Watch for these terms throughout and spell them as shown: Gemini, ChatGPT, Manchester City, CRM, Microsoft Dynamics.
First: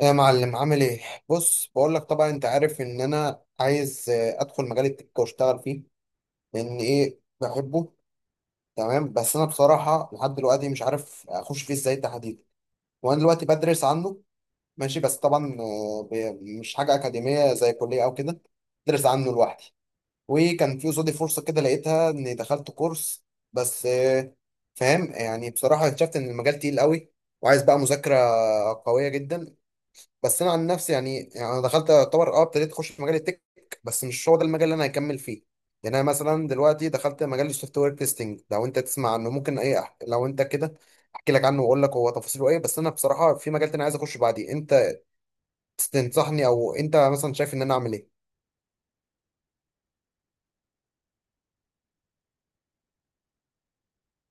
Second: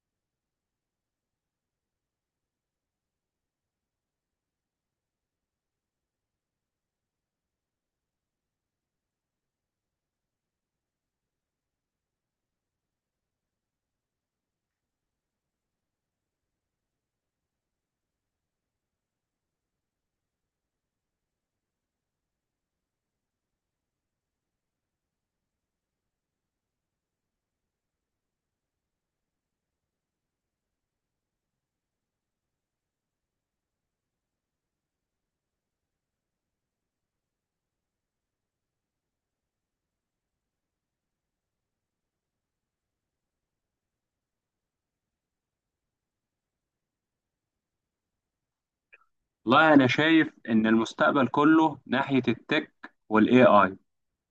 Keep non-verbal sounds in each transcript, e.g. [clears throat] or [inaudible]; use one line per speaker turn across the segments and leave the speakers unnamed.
يا معلم عامل ايه؟ بص بقول لك، طبعا انت عارف ان انا عايز ادخل مجال التك واشتغل فيه لان ايه بحبه. تمام، بس انا بصراحه لحد دلوقتي مش عارف اخش فيه ازاي تحديدا، وانا دلوقتي بدرس عنه. ماشي، بس طبعا مش حاجه اكاديميه زي كليه او كده، بدرس عنه لوحدي. وكان في قصادي فرصه كده لقيتها اني دخلت كورس بس فاهم يعني، بصراحه اكتشفت ان المجال تقيل قوي وعايز بقى مذاكره قويه جدا. بس انا عن نفسي يعني انا دخلت اعتبر ابتديت اخش في مجال التك، بس مش هو ده المجال اللي انا هكمل فيه. يعني انا مثلا دلوقتي دخلت مجال السوفت وير تيستنج، لو انت تسمع عنه ممكن لو انت كده احكي لك عنه واقول لك هو تفاصيله ايه، بس انا بصراحه في مجال تاني عايز اخش بعديه. انت تنصحني او انت مثلا شايف ان انا اعمل ايه؟
والله انا شايف ان المستقبل كله ناحية التك والاي اي.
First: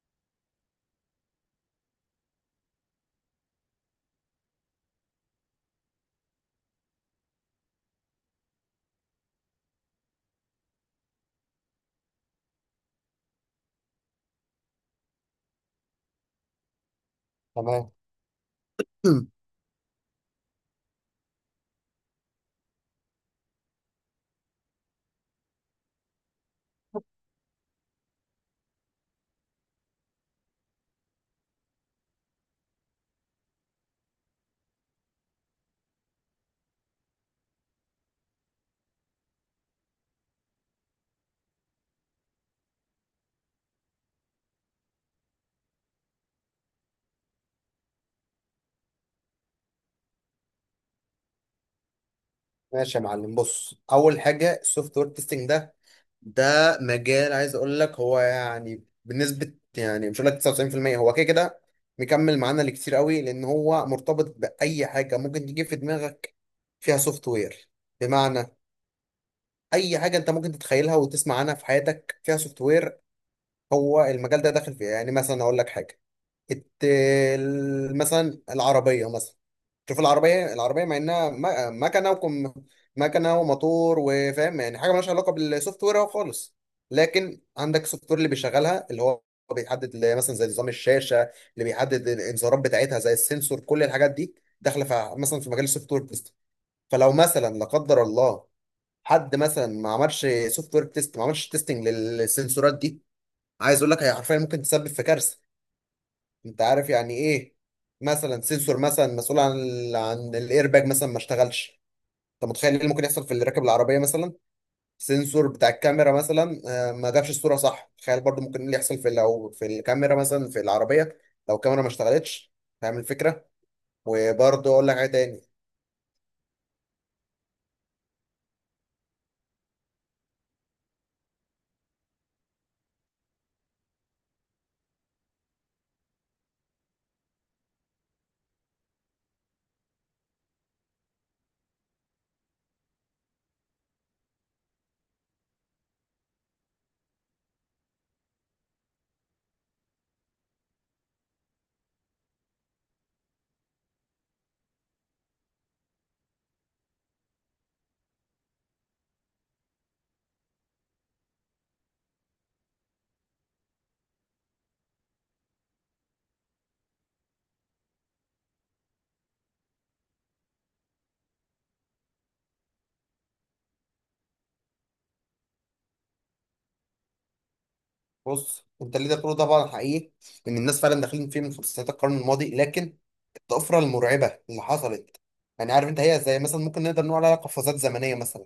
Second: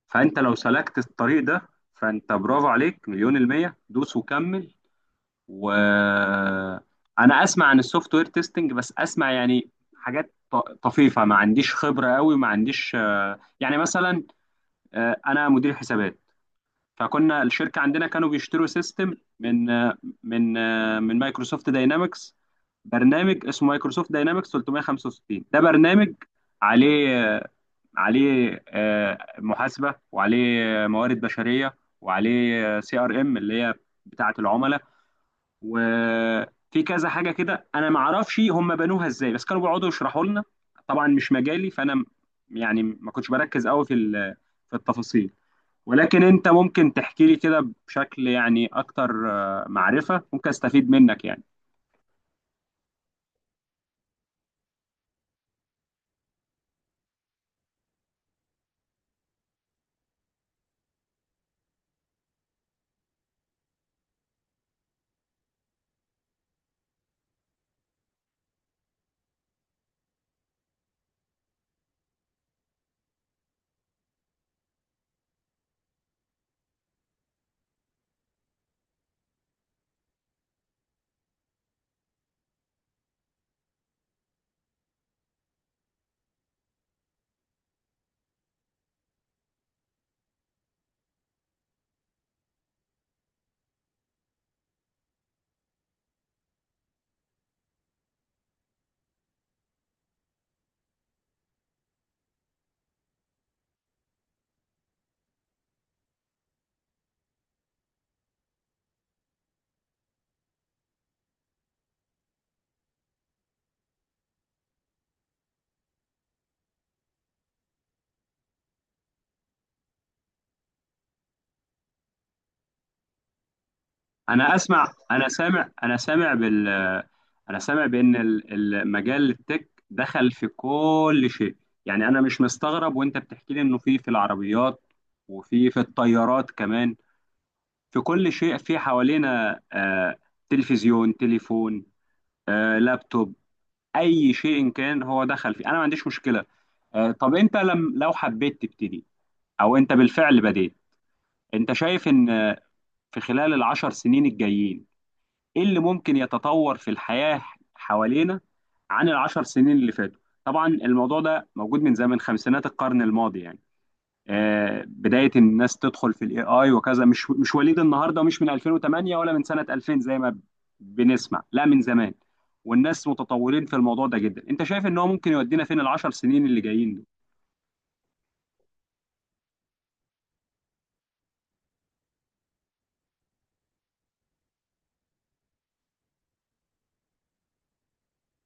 فانت لو سلكت الطريق ده، فانت برافو عليك مليون المية، دوس وكمل. و انا اسمع عن السوفت وير تيستنج، بس اسمع يعني حاجات طفيفة. ما عنديش خبرة قوي، ما عنديش، يعني مثلا، انا مدير حسابات. فكنا الشركة
تمام.
عندنا كانوا بيشتروا سيستم
[clears throat]
من من من مايكروسوفت داينامكس. برنامج اسمه مايكروسوفت داينامكس 365. ده برنامج عليه عليه محاسبة، وعليه موارد بشرية، وعليه سي ار ام، اللي هي بتاعة العملاء. وفي كذا حاجة كده، انا ما اعرفش هم بنوها ازاي، بس كانوا بيقعدوا يشرحوا لنا. طبعا مش مجالي، فانا يعني ما كنتش بركز قوي في التفاصيل. ولكن انت ممكن تحكي لي كده بشكل يعني اكتر معرفة، ممكن استفيد منك يعني.
ماشي يا معلم، بص، اول حاجه السوفت وير تيستنج ده مجال، عايز اقول لك هو يعني بنسبه يعني مش هقول لك 99% هو كده كده مكمل معانا لكتير قوي، لان هو مرتبط باي حاجه ممكن تيجي في دماغك فيها سوفت وير. بمعنى اي حاجه انت ممكن تتخيلها وتسمع عنها في حياتك فيها سوفت وير، هو المجال ده داخل فيها. يعني مثلا اقول لك حاجه، مثلا العربية. مثلا شوف العربية، مع انها مكنة مكنة وموتور وفاهم يعني حاجة مالهاش علاقة بالسوفت وير أهو خالص، لكن عندك سوفت وير اللي بيشغلها، اللي هو بيحدد اللي مثلا زي نظام الشاشة، اللي بيحدد الانذارات بتاعتها زي السنسور. كل الحاجات دي داخلة في مثلا في مجال السوفت وير تيست. فلو مثلا لا قدر الله حد مثلا ما عملش سوفت وير تيست، ما عملش تيستنج للسنسورات دي، عايز اقول لك هي حرفيا ممكن تسبب في كارثة. انت عارف يعني ايه؟ مثلا سنسور مثلا مسؤول عن عن الايرباج مثلا ما اشتغلش، انت متخيل ايه اللي ممكن يحصل في اللي راكب العربيه مثلا؟ سنسور بتاع الكاميرا مثلا، ما جابش الصوره صح، تخيل برضو ممكن ايه اللي يحصل في لو في الكاميرا مثلا في العربيه، لو الكاميرا ما اشتغلتش. فاهم الفكره؟
انا
وبرضو اقول
اسمع
لك حاجه
انا
تاني.
سامع انا سامع بال آه، انا سامع بان المجال التك دخل في كل شيء. يعني انا مش مستغرب وانت بتحكي لي انه في العربيات، وفي الطيارات كمان. في كل شيء في حوالينا، تلفزيون، تليفون، لابتوب. اي شيء إن كان هو دخل فيه، انا ما عنديش مشكلة. طب انت لم لو حبيت تبتدي، او انت بالفعل بديت، انت شايف ان في خلال العشر سنين الجايين ايه اللي ممكن يتطور في الحياة حوالينا عن العشر سنين اللي فاتوا؟ طبعا الموضوع ده موجود من زمن خمسينات القرن الماضي، يعني بداية الناس تدخل في الاي اي وكذا. مش وليد النهارده، ومش من 2008 ولا من سنة 2000 زي ما بنسمع، لا، من زمان، والناس متطورين في الموضوع ده جدا. انت شايف ان هو ممكن يودينا فين العشر سنين اللي جايين دول؟
بص انت اللي ده كله طبعا حقيقي، ان الناس فعلا داخلين فيه من سنوات القرن الماضي، لكن الطفره المرعبه اللي حصلت، يعني عارف انت هي زي مثلا ممكن نقدر نقول عليها قفزات زمنيه مثلا،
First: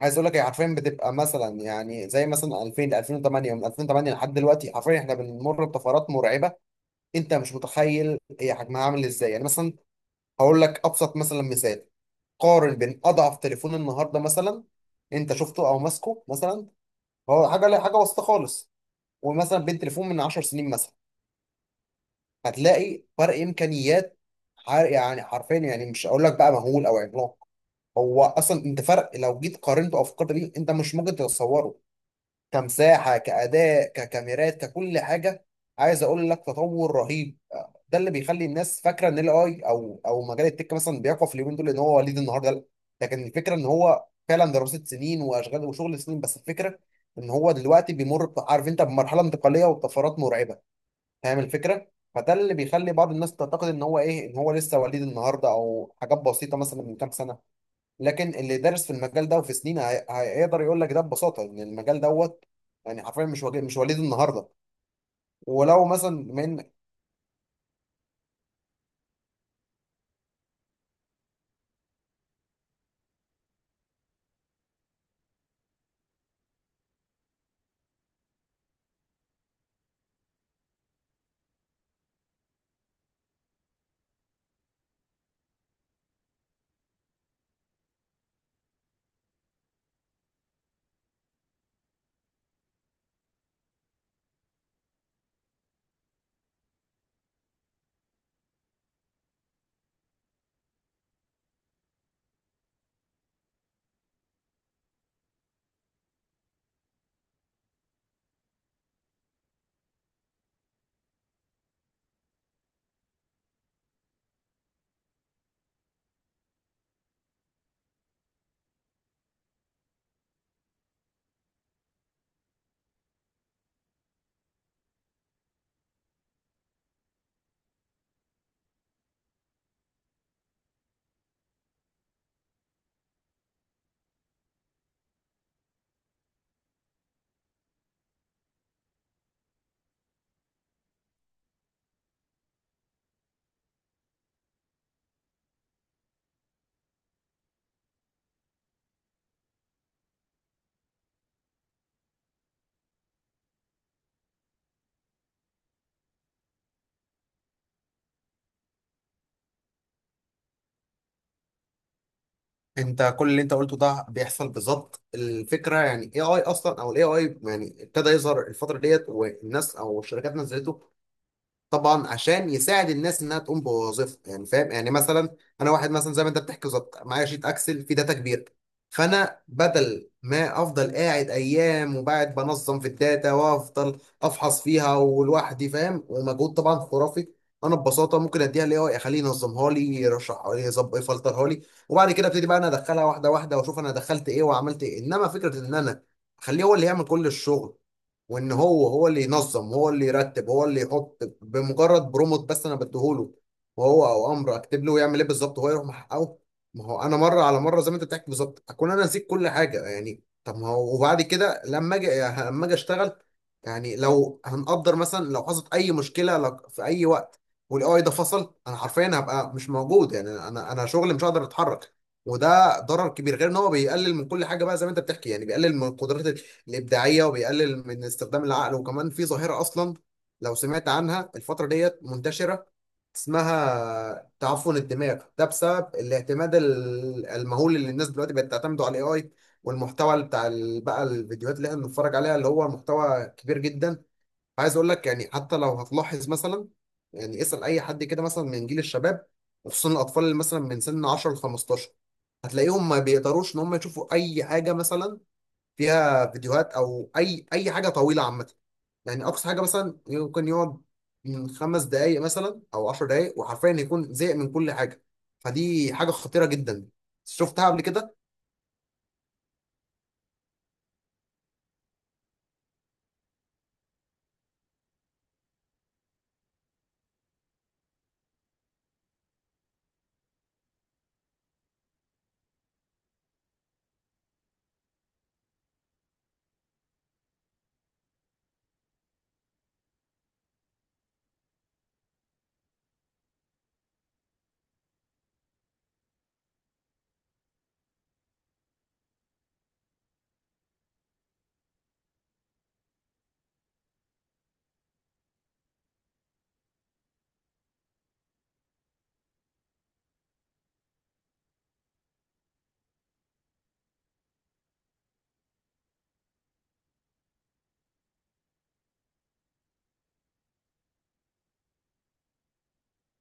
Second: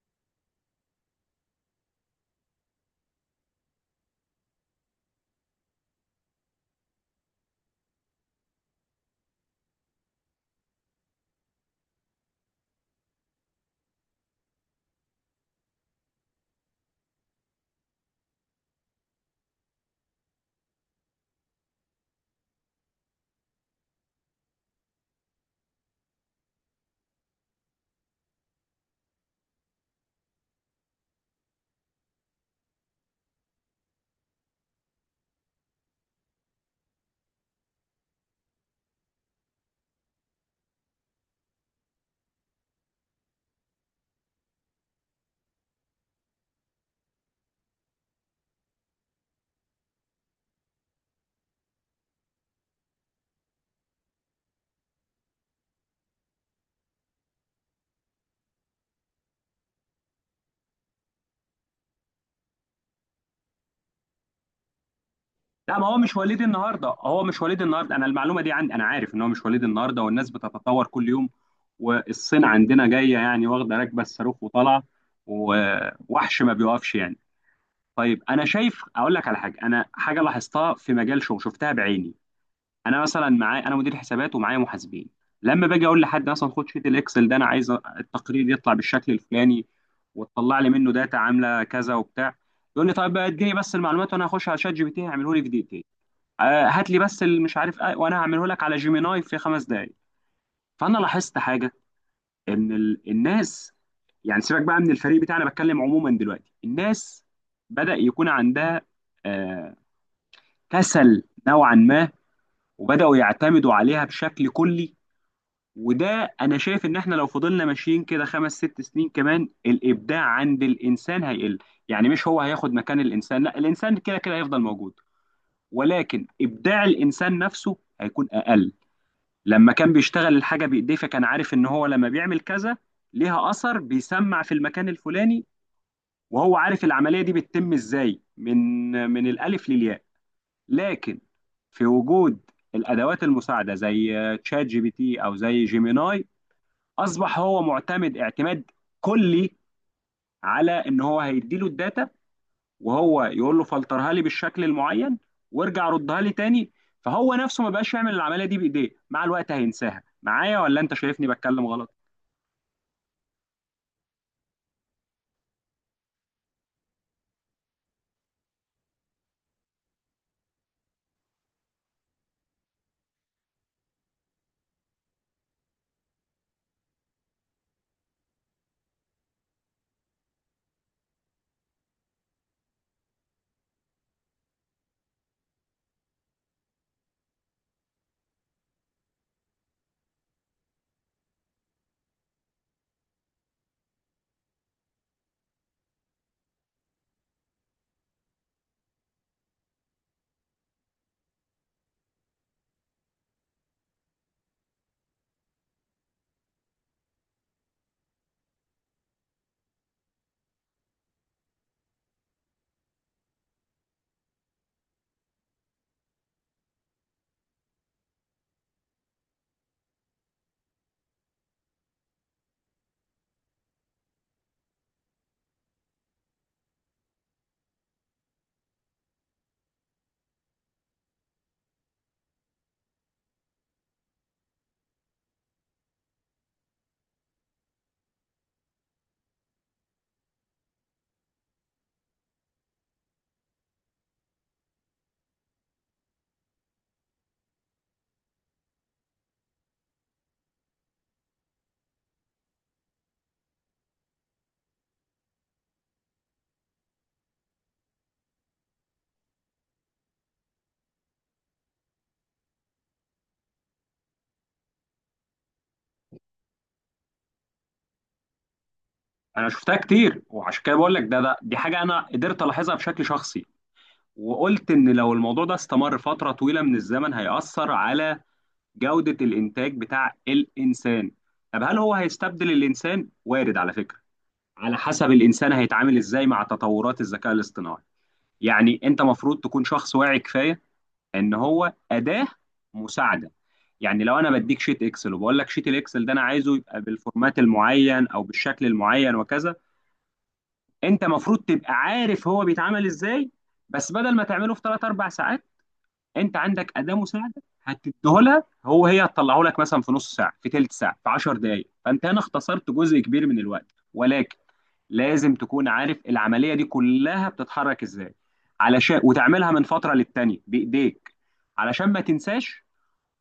عايز اقول لك هي حرفيا بتبقى مثلا يعني زي مثلا 2000 ل 2008، ومن 2008 لحد دلوقتي حرفيا احنا بنمر بطفرات مرعبه. انت مش متخيل هي حجمها عامل ازاي. يعني مثلا هقول لك ابسط مثلا مثال، قارن بين اضعف تليفون النهارده مثلا انت شفته او ماسكه مثلا، هو حاجه لا حاجه وسط خالص، ومثلا بين تليفون من 10 سنين مثلا، هتلاقي فرق امكانيات يعني حرفيا يعني مش هقول لك بقى مهول او عملاق، هو اصلا انت فرق لو جيت قارنته او فكرت بيه انت مش ممكن تتصوره. كمساحه كاداء ككاميرات ككل حاجه، عايز اقول لك تطور رهيب. ده اللي بيخلي الناس فاكره ان الاي اي او مجال التك مثلا بيقف اليومين دول، ان هو وليد النهارده. لا، لكن الفكره ان هو فعلا دراسه سنين واشغال وشغل سنين، بس الفكره ان هو دلوقتي بيمر عارف انت بمرحله انتقاليه وطفرات مرعبه. فاهم الفكره؟ فده اللي بيخلي بعض الناس تعتقد ان هو ايه، ان هو لسه وليد النهارده او حاجات بسيطه مثلا من كام سنه. لكن اللي دارس في المجال ده وفي سنين هيقدر يقول لك ده ببساطه، ان المجال دوت يعني حرفيا مش مش وليد النهارده.
لا،
ولو
ما هو
مثلا
مش وليد
من...
النهارده، هو مش وليد النهارده. انا المعلومه دي عندي، انا عارف ان هو مش وليد النهارده والناس بتتطور كل يوم. والصين عندنا جايه يعني، واخده راكبه الصاروخ وطالعه، ووحش ما بيوقفش يعني. طيب انا شايف، اقول لك على حاجه انا حاجه لاحظتها في مجال شغل، شفتها بعيني. انا مثلا معايا، انا مدير حسابات ومعايا محاسبين. لما باجي اقول لحد مثلا، خد شيت الاكسل ده، انا عايز التقرير يطلع بالشكل الفلاني، وتطلع لي منه داتا عامله كذا وبتاع. يقول لي، طيب اديني بس المعلومات، وانا هخش على شات جي بي تي هيعمله لي في دقيقتين. هات لي بس اللي مش عارف، وانا هعمله لك على جيميناي في 5 دقائق. فانا لاحظت حاجه، ان الناس، يعني سيبك بقى من الفريق بتاعنا، بتكلم عموما، دلوقتي الناس بدأ يكون عندها، آه، كسل نوعا ما، وبدأوا يعتمدوا عليها بشكل كلي. وده انا شايف ان احنا لو فضلنا ماشيين كده خمس ست سنين كمان، الابداع عند الانسان هيقل. يعني مش هو هياخد مكان الانسان، لا، الانسان كده كده هيفضل موجود، ولكن ابداع الانسان نفسه هيكون اقل. لما كان بيشتغل الحاجة بإيديه، فكان عارف إن هو لما بيعمل كذا ليها أثر بيسمع في المكان الفلاني، وهو عارف العملية دي بتتم إزاي من الألف للياء. لكن في وجود الأدوات المساعدة زي تشات جي بي تي أو زي جيميناي، أصبح هو معتمد اعتماد كلي على إن هو هيديله الداتا، وهو يقول له فلترها لي بالشكل المعين، وارجع ردها لي تاني. فهو نفسه ما بقاش يعمل العملية دي بإيديه، مع الوقت هينساها. معايا ولا أنت شايفني بتكلم غلط؟
انت كل اللي انت قلته ده بيحصل بالظبط. الفكره يعني اي اي اصلا او الاي اي يعني ابتدى يظهر الفتره ديت، والناس او الشركات نزلته طبعا عشان يساعد الناس انها تقوم بوظيفه. يعني فاهم يعني مثلا انا واحد مثلا زي ما انت بتحكي بالظبط، معايا شيت اكسل فيه داتا كبير، فانا بدل ما افضل قاعد ايام وبعد بنظم في الداتا وافضل افحص فيها ولوحدي، فاهم، ومجهود طبعا خرافي. انا ببساطه ممكن اديها لاي اي اخليه ينظمها لي، يرشحها لي، يظبط يفلترها لي. وبعد كده ابتدي بقى انا ادخلها واحده واحده واشوف انا دخلت ايه وعملت ايه. انما فكره ان انا اخليه هو اللي يعمل كل الشغل، وان هو اللي ينظم هو اللي يرتب هو اللي يحط، بمجرد بروموت بس انا بديهوله وهو امر اكتب له يعمل ايه بالظبط هو يروح محققه. ما هو انا مره على مره زي ما انت بتحكي بالظبط اكون انا نسيت كل حاجه. يعني طب ما هو وبعد كده لما اجي اشتغل يعني، لو هنقدر مثلا لو حصلت اي مشكله لو في اي وقت والاي اي ده فصل، انا حرفيا هبقى مش موجود يعني. انا شغلي مش هقدر اتحرك، وده ضرر كبير غير ان هو بيقلل من كل حاجه بقى زي ما انت بتحكي. يعني بيقلل من قدرات الابداعيه وبيقلل من استخدام العقل. وكمان في ظاهره اصلا لو سمعت عنها الفتره ديت منتشره، اسمها تعفن الدماغ، ده بسبب الاعتماد المهول اللي الناس دلوقتي بقت تعتمده على الاي اي، والمحتوى اللي بتاع بقى الفيديوهات اللي احنا بنتفرج عليها اللي هو محتوى كبير جدا. عايز اقول لك يعني حتى لو هتلاحظ مثلا، يعني اسال اي حد كده مثلا من جيل الشباب، وخصوصا الاطفال اللي مثلا من سن 10 ل 15، هتلاقيهم ما بيقدروش ان هم يشوفوا اي حاجه مثلا فيها فيديوهات او اي حاجه طويله عامه. يعني اقصى حاجه مثلا ممكن يقعد من 5 دقائق مثلا او 10 دقائق وحرفيا يكون زهق من كل حاجه. فدي حاجه خطيره جدا شفتها قبل كده.
انا شفتها كتير، وعشان كده بقول لك ده ده دي حاجه انا قدرت الاحظها بشكل شخصي، وقلت ان لو الموضوع ده استمر فتره طويله من الزمن، هيأثر على جوده الانتاج بتاع الانسان. طب هل هو هيستبدل الانسان؟ وارد، على فكره. على حسب الانسان هيتعامل ازاي مع تطورات الذكاء الاصطناعي. يعني انت مفروض تكون شخص واعي كفايه ان هو اداه مساعده. يعني لو انا بديك شيت اكسل وبقول لك، شيت الاكسل ده انا عايزه يبقى بالفورمات المعين او بالشكل المعين وكذا، انت المفروض تبقى عارف هو بيتعمل ازاي. بس بدل ما تعمله في 3 4 ساعات، انت عندك اداة مساعدة هتديه لها، هي هتطلعه لك مثلا في نص ساعة، في تلت ساعة، في 10 دقائق. فانت هنا اختصرت جزء كبير من الوقت، ولكن لازم تكون عارف العملية دي كلها بتتحرك ازاي، علشان وتعملها من فترة للتانية بايديك، علشان ما تنساش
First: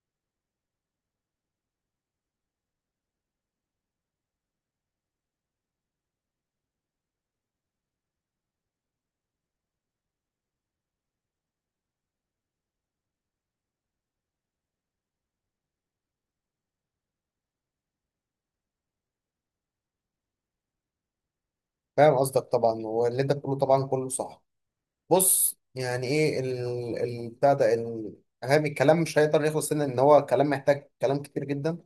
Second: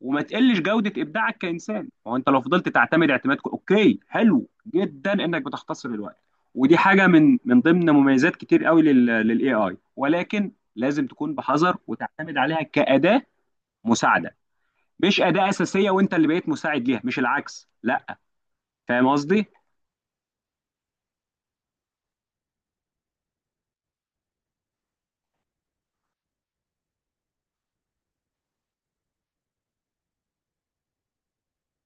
وما تقلش جودة إبداعك كإنسان. هو أنت لو فضلت تعتمد اعتماد أوكي، حلو جدا إنك بتختصر الوقت، ودي حاجة من ضمن مميزات كتير قوي للاي اي، ولكن لازم تكون بحذر وتعتمد عليها كأداة مساعدة، مش أداة أساسية. وأنت اللي بقيت مساعد ليها، مش العكس، لا. فاهم قصدي؟
فاهم قصدك طبعا، واللي انت بتقوله طبعا كله صح. بص يعني ايه ال... ال... بتاع ده ال... أهم الكلام مش هيقدر يخلص هنا، ان هو كلام محتاج كلام كتير جدا.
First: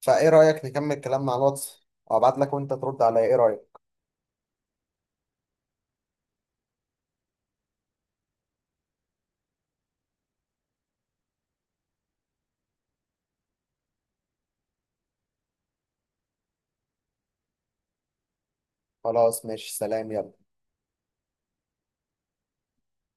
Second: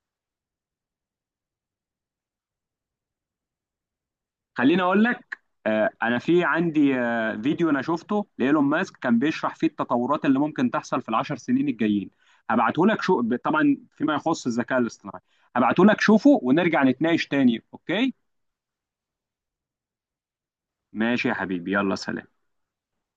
فايه رايك نكمل كلامنا على الواتس، وابعت لك وانت ترد عليا؟ ايه رايك؟
خليني اقول لك، انا في عندي، فيديو انا شفته لايلون ماسك كان بيشرح فيه التطورات اللي ممكن تحصل في العشر سنين الجايين. هبعته لك شو، طبعا فيما يخص الذكاء الاصطناعي. هبعته لك شوفه، ونرجع نتناقش تاني، اوكي؟
خلاص ماشي سلام يلا.
ماشي يا حبيبي، يلا سلام.